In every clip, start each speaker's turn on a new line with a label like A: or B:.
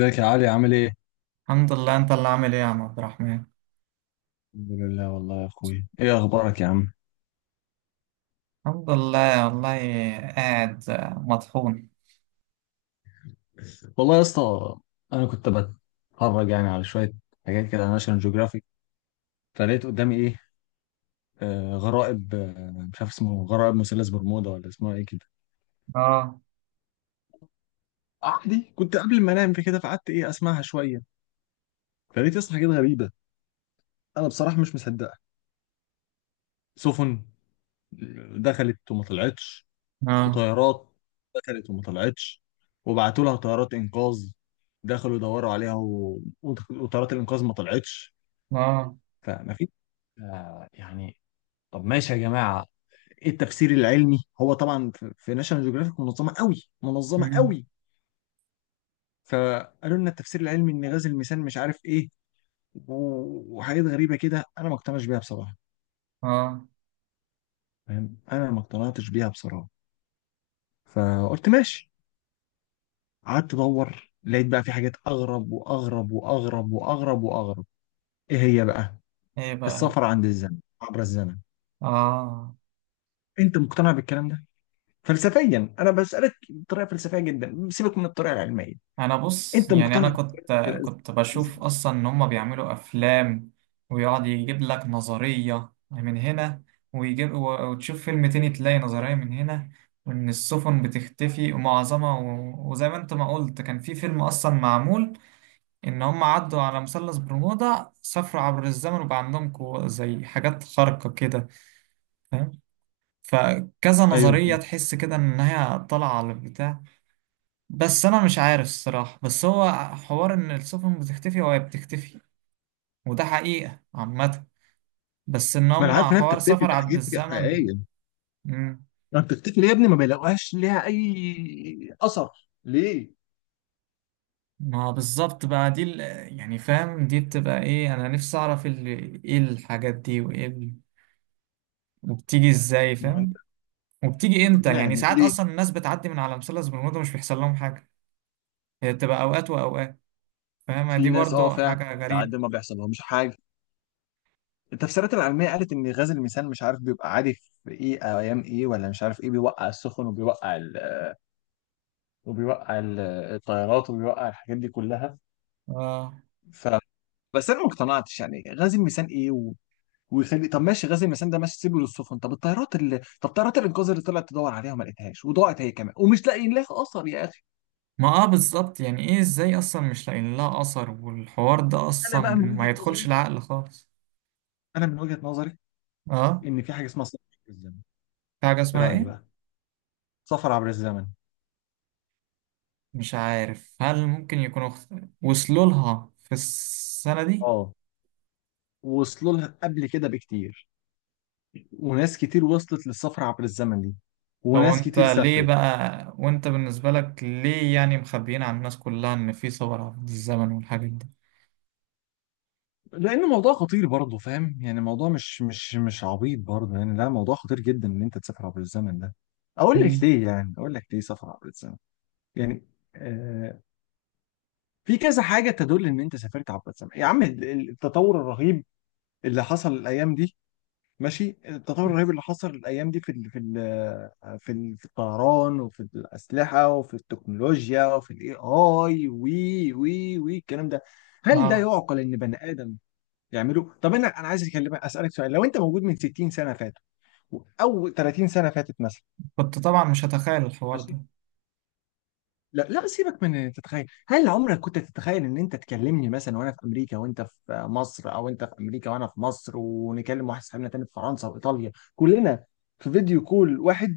A: ازيك يا علي؟ عامل ايه؟
B: الحمد لله. انت اللي عامل ايه يا عم عبد الرحمن؟
A: الحمد لله والله يا اخوي، ايه اخبارك يا عم؟
B: الحمد لله والله. قاعد مطحون.
A: والله يا اسطى، انا كنت بتفرج يعني على شويه حاجات كده على ناشونال جيوغرافيك، فلقيت قدامي ايه. آه، غرائب. آه مش عارف اسمه غرائب مثلث برمودا ولا اسمها ايه كده.
B: اه.
A: عادي كنت قبل ما انام في كده فقعدت ايه اسمعها شويه، فلقيت يا اسطى حاجات غريبه. انا بصراحه مش مصدقها. سفن دخلت وما طلعتش،
B: اه.
A: وطيارات دخلت وما طلعتش، وبعتوا لها طيارات انقاذ دخلوا يدوروا عليها و... وت- وطيارات الانقاذ ما طلعتش.
B: اه.
A: فما في، آه يعني، طب ماشي يا جماعة، ايه التفسير العلمي؟ هو طبعا في ناشونال جيوغرافيك منظمه قوي، منظمه
B: مم.
A: قوي، فقالوا لنا التفسير العلمي ان غاز الميثان مش عارف ايه و- وحاجات غريبه كده انا ما اقتنعش بيها بصراحه.
B: اه.
A: فاهم، انا ما اقتنعتش بيها بصراحه، فقلت ماشي. قعدت ادور لقيت بقى في حاجات اغرب واغرب واغرب واغرب واغرب. ايه هي بقى؟
B: ايه بقى.
A: السفر عند الزمن، عبر الزمن.
B: اه،
A: انت مقتنع بالكلام ده؟ فلسفيا انا بسالك بطريقه فلسفيه جدا، سيبك من الطريقه العلميه.
B: انا بص
A: انت
B: يعني انا
A: مقتنع
B: كنت
A: بالكلام ده؟
B: كنت بشوف اصلا ان هم بيعملوا افلام، ويقعد يجيب لك نظرية من هنا، ويجيب وتشوف فيلم تاني تلاقي نظرية من هنا، وان السفن بتختفي ومعظمها وزي ما انت ما قلت كان في فيلم اصلا معمول ان هم عدوا على مثلث برمودا، سافروا عبر الزمن وبقى عندهم قوة زي حاجات خارقة كده، فاهم؟ فكذا
A: ايوه
B: نظرية
A: فاهم.
B: تحس كده ان هي طالعة على البتاع. بس انا مش عارف الصراحة، بس هو حوار ان السفن بتختفي وهي بتختفي، وده حقيقة عامة، بس ان
A: ما انا
B: هم
A: عارف انها
B: حوار
A: بتختفي، دي
B: سفر عبر
A: حاجات
B: الزمن.
A: حقيقيه.
B: مم.
A: ما بتختفي ليه يا ابني؟ ما بيلاقوهاش ليها اي اثر، ليه؟
B: ما بالظبط بقى، يعني فاهم دي بتبقى ايه؟ انا نفسي اعرف ايه الحاجات دي، وايه وبتيجي ازاي
A: ما هو انت
B: فاهم، وبتيجي
A: لازم
B: امتى؟ يعني
A: تقنعني
B: ساعات
A: ليه.
B: اصلا الناس بتعدي من على مثلث برمودا مش بيحصل لهم حاجه، هي بتبقى اوقات واوقات، فاهمة؟ دي
A: في ناس اه
B: برضو
A: فعلا
B: حاجه غريبه.
A: بتعدي ما بيحصل لهمش حاجه. التفسيرات العلمية قالت إن غاز الميثان مش عارف بيبقى عادي في إيه أو أيام إيه ولا مش عارف إيه بيوقع السفن، وبيوقع ال... وبيوقع ال... الطيارات وبيوقع الحاجات دي كلها.
B: اه،
A: ف، بس أنا ما اقتنعتش يعني غاز الميثان إيه و... ويخلي، طب ماشي غاز الميثان ده ماشي سيبه للسفن، طب الطيارات اللي طب طيارات الإنقاذ اللي طلعت تدور عليها وما لقيتهاش وضاعت هي كمان ومش لاقيين لها أثر يا أخي.
B: ما اه بالظبط. يعني ايه ازاي اصلا مش لاقيين لها اثر؟ والحوار ده
A: أنا
B: اصلا
A: بقى من وجهة
B: ما يدخلش
A: نظري،
B: العقل خالص.
A: أنا من وجهة نظري
B: اه.
A: إن في حاجة اسمها سفر عبر الزمن.
B: في حاجه
A: إيه
B: اسمها
A: رأيك
B: ايه؟
A: بقى؟ سفر عبر الزمن.
B: مش عارف هل ممكن وصلوا لها في السنه دي؟
A: أه، وصلوا لها قبل كده بكتير، وناس كتير وصلت للسفر عبر الزمن دي،
B: طب
A: وناس
B: انت
A: كتير
B: ليه
A: سافرت.
B: بقى، وانت بالنسبه لك ليه يعني مخبيين عن الناس كلها ان في ثوره في الزمن والحاجات دي؟
A: لان موضوع خطير برضه، فاهم يعني موضوع مش عبيط برضه، يعني لا، موضوع خطير جدا ان انت تسافر عبر الزمن ده. اقول لك
B: مم.
A: ليه، يعني اقول لك ليه سفر عبر الزمن؟ يعني آه، في كذا حاجه تدل ان انت سافرت عبر الزمن يا عم. التطور الرهيب اللي حصل الايام دي، ماشي التطور الرهيب اللي حصل الايام دي في الطيران وفي الاسلحه وفي التكنولوجيا وفي الاي اي وي وي وي الكلام ده. هل ده
B: اه،
A: يعقل ان بني ادم يعمله؟ طب انا عايز اكلمك اسالك سؤال، لو انت موجود من 60 سنه فاتوا او 30 سنه فاتت مثلا
B: كنت طبعا مش هتخيل الحوار ده.
A: ماشي، لا لا سيبك من إن تتخيل، هل عمرك كنت تتخيل ان انت تكلمني مثلا وانا في امريكا وانت في مصر، او انت في امريكا وانا في مصر، ونكلم واحد صاحبنا تاني في فرنسا وايطاليا كلنا في فيديو كول واحد؟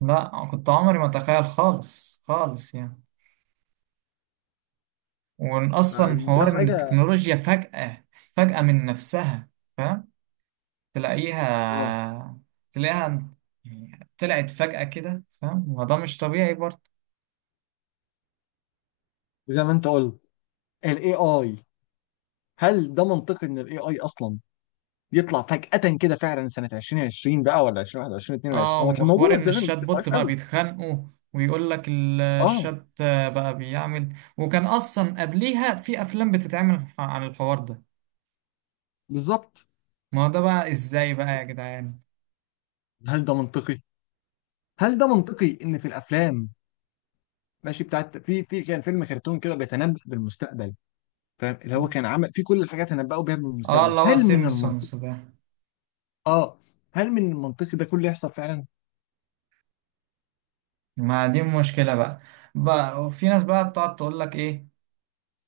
B: لا، كنت عمري ما اتخيل خالص خالص يعني، وان اصلا
A: فده
B: حوار ان
A: حاجه.
B: التكنولوجيا فجأة من نفسها، فاهم،
A: اه،
B: تلاقيها، تلاقيها، يعني طلعت فجأة كده، فاهم؟ ما ده مش طبيعي برضه.
A: زي ما انت قلت، الاي اي، هل ده منطقي ان الاي اي اصلا يطلع فجأة كده؟ فعلا سنة 2020 بقى ولا 2021 22،
B: اه،
A: هو كان
B: وحوار
A: موجود
B: ان
A: زمان
B: الشات
A: بس كان ضعيف
B: بوت بقى
A: قوي.
B: بيتخانقوا، ويقول لك
A: اه
B: الشات بقى بيعمل، وكان اصلا قبليها في افلام بتتعمل عن الحوار ده.
A: بالظبط.
B: ما هو ده بقى ازاي بقى يا جدعان؟
A: هل ده منطقي؟ هل ده منطقي ان في الافلام، ماشي بتاعت، في كان فيلم كرتون كده بيتنبأ بالمستقبل، فاهم اللي هو كان عمل في كل الحاجات تنبأوا بيها
B: اه،
A: بالمستقبل.
B: اللي هو
A: هل من المنطقي؟
B: سيمبسونز ده.
A: اه، هل من المنطقي ده كله يحصل فعلا؟
B: ما دي مشكلة بقى. في ناس بقى بتقعد تقول لك ايه،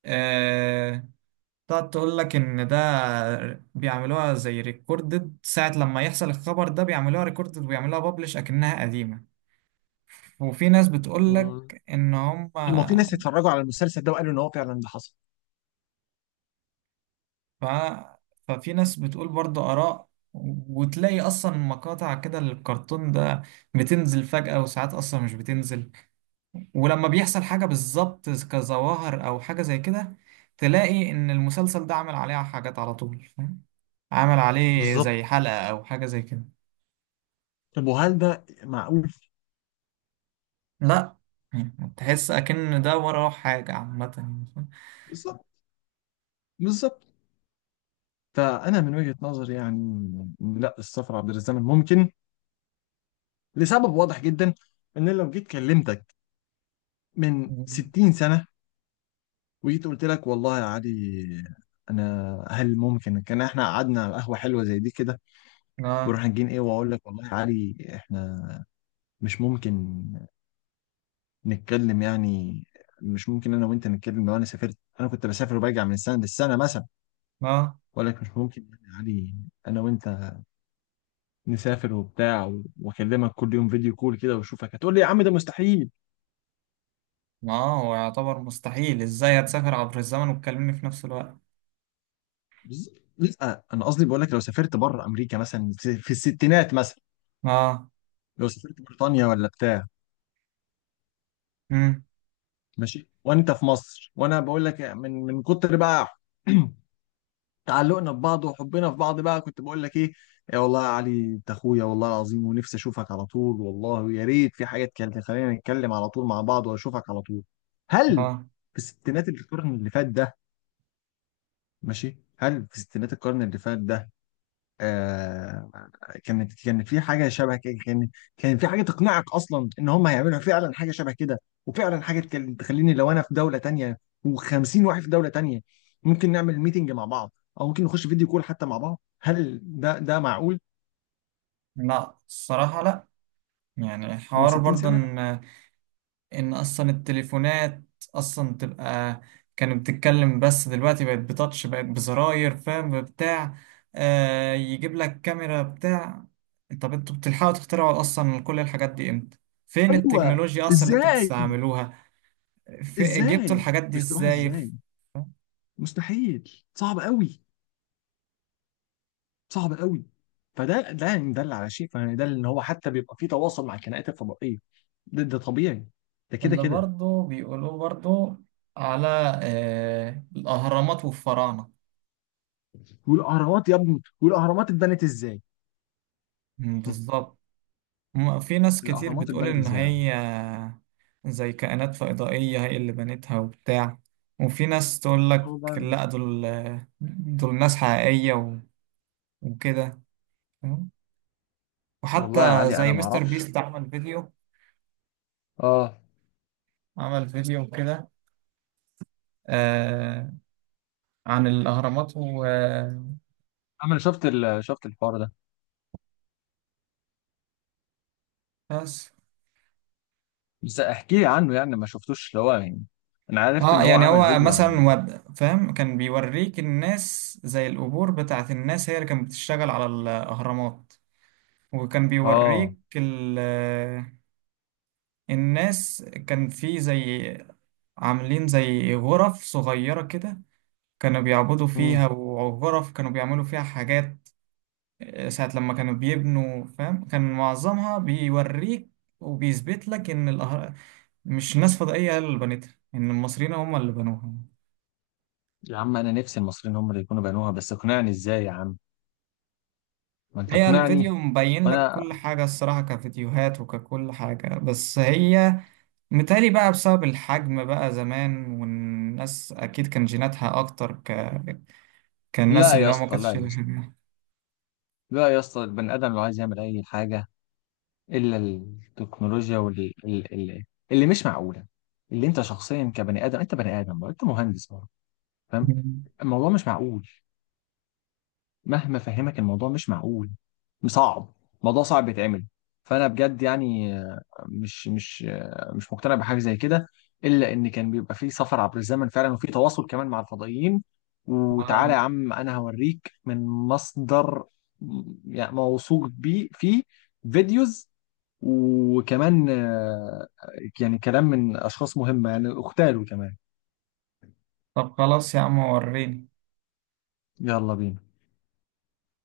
B: آه، بتقعد تقول لك ان ده بيعملوها زي ريكوردد، ساعة لما يحصل الخبر ده بيعملوها ريكوردد ويعملوها بابلش اكنها قديمة. وفي ناس بتقول لك ان هم ف...
A: ما في ناس اتفرجوا على المسلسل ده وقالوا ان هو فعلا ده حصل.
B: ففي ناس بتقول برضه آراء، وتلاقي اصلا مقاطع كده للكرتون ده بتنزل فجأة، وساعات اصلا مش بتنزل، ولما بيحصل حاجة بالظبط كظواهر أو حاجة زي كده تلاقي إن المسلسل ده عمل عليه حاجات على طول، فاهم، عمل عليه
A: بالظبط،
B: زي حلقة أو حاجة زي كده.
A: طب وهل ده معقول؟
B: لا. يعني تحس أكن ده وراه حاجة عامة يعني.
A: بالظبط، بالظبط. فأنا من وجهة نظري يعني إن لا، السفر عبر الزمن ممكن لسبب واضح جدا، إن لو جيت كلمتك من
B: فاهم؟
A: 60 سنة وجيت قلت لك والله يا علي، أنا هل ممكن كان إحنا قعدنا على قهوة حلوة زي دي كده
B: لا.
A: ورحنا جين إيه، وأقول لك والله يا علي إحنا مش ممكن نتكلم يعني، مش ممكن أنا وأنت نتكلم. لو أنا سافرت، أنا كنت بسافر وبرجع من السنة للسنة مثلا،
B: لا،
A: وأقول لك مش ممكن يعني يا علي انا وانت نسافر وبتاع و- واكلمك كل يوم فيديو كول كده واشوفك، هتقول لي يا عم ده مستحيل.
B: ما هو يعتبر مستحيل، إزاي هتسافر عبر الزمن وتكلمني في نفس الوقت؟
A: لا انا قصدي بقول لك لو سافرت بره امريكا مثلا، في الستينات مثلا،
B: آه.
A: لو سافرت بريطانيا ولا بتاع
B: مم.
A: ماشي وانت في مصر، وانا بقول لك من كتر بقى تعلقنا ببعض وحبنا في بعض بقى، كنت بقول لك ايه، يا والله يا علي انت اخويا والله العظيم، ونفسي اشوفك على طول والله، ويا ريت في حاجه تكلم خلينا نتكلم على طول مع بعض واشوفك على طول. هل
B: آه.
A: في الستينات القرن اللي فات ده ماشي، هل في ستينات القرن اللي فات ده آه، كانت كان في حاجه شبه كده؟ كان كان في حاجه تقنعك اصلا ان هم هيعملوا فعلا حاجه شبه كده؟ وفعلا حاجه تخليني لو انا في دوله تانية و50 واحد في دوله تانية ممكن نعمل ميتنج مع بعض او ممكن نخش فيديو كول حتى مع بعض؟ هل ده معقول
B: لا، الصراحة لا. يعني
A: من
B: حوار برضه
A: 60 سنه؟ لا.
B: إن ان اصلا التليفونات اصلا تبقى كانت بتتكلم، بس دلوقتي بقت بتاتش، بقت بزراير، فاهم، بتاع، آه يجيب لك كاميرا بتاع. طب انتوا بتلحقوا تخترعوا اصلا كل الحاجات دي امتى؟ فين
A: ايوه
B: التكنولوجيا اصلا اللي انتوا
A: ازاي،
B: بتستعملوها؟ في جبتوا
A: ازاي
B: الحاجات دي
A: بيخترعها
B: ازاي؟
A: ازاي؟ مستحيل، صعب قوي، صعب قوي. فده ده يعني دل على شيء، فيعني ده ان هو حتى بيبقى في تواصل مع الكائنات الفضائيه. ده، ده طبيعي، ده كده
B: اللي
A: كده.
B: برضو بيقولوه برضو، على، آه، الاهرامات والفراعنة.
A: والاهرامات يا ابني، والاهرامات اتبنت ازاي؟
B: مم،
A: هم،
B: بالظبط. في ناس كتير
A: الاهرامات
B: بتقول
A: اتبنت
B: إن
A: ازاي يا عم؟
B: هي زي كائنات فضائية هي اللي بنتها وبتاع، وفي ناس تقول لك
A: والله
B: لا، دول ناس حقيقية وكده، فاهم؟
A: والله يا
B: وحتى
A: علي
B: زي
A: انا ما
B: مستر
A: اعرفش.
B: بيست عمل فيديو،
A: اه،
B: عمل فيديو كده، آه، عن الأهرامات وبس.
A: انا شفت ال... شفت الحوار ده بس احكي لي عنه يعني، ما شفتوش اللي هو يعني، انا عرفت
B: اه،
A: ان هو
B: يعني
A: عمل
B: هو
A: فيديو عن.
B: مثلا فاهم كان بيوريك الناس زي القبور بتاعت الناس هي اللي كانت بتشتغل على الأهرامات، وكان
A: اه،
B: بيوريك الناس، كان في زي عاملين زي غرف صغيرة كده، كانوا بيعبدوا
A: مم.
B: فيها، وغرف كانوا بيعملوا فيها حاجات، آه، ساعة لما كانوا بيبنوا، فاهم؟ كان معظمها بيوريك، وبيثبت لك إن الأهر... مش ناس فضائية هي اللي بنتها، إن المصريين هم اللي بنوها.
A: يا عم انا نفسي المصريين هم اللي يكونوا بنوها بس اقنعني ازاي يا عم، ما انت
B: هي الفيديو
A: اقنعني.
B: مبين لك
A: وانا،
B: كل حاجة الصراحة، كفيديوهات وككل حاجة، بس هي متهيألي بقى بسبب الحجم بقى زمان، والناس أكيد كان جيناتها أكتر ك... كان الناس
A: لا يا
B: اللي هو ما
A: اسطى
B: كانتش
A: لا يا
B: شايلة
A: اسطى
B: حاجة.
A: لا يا اسطى، البني ادم لو عايز يعمل اي حاجه الا التكنولوجيا، واللي اللي، اللي مش معقوله، اللي انت شخصيا كبني ادم، انت بني ادم برضه، انت مهندس برضه، فاهم.
B: مم.
A: الموضوع مش معقول، مهما فهمك الموضوع مش معقول، صعب، الموضوع صعب بيتعمل. فانا بجد يعني مش مش مش مقتنع بحاجه زي كده الا ان كان بيبقى فيه سفر عبر الزمن فعلا، وفي تواصل كمان مع الفضائيين. وتعالى
B: آه.
A: يا عم انا هوريك من مصدر يعني موثوق بيه، فيه فيديوز وكمان آه، يعني كلام من اشخاص مهمه يعني اغتالوا كمان.
B: طب خلاص يا عم وريني.
A: يلا بينا.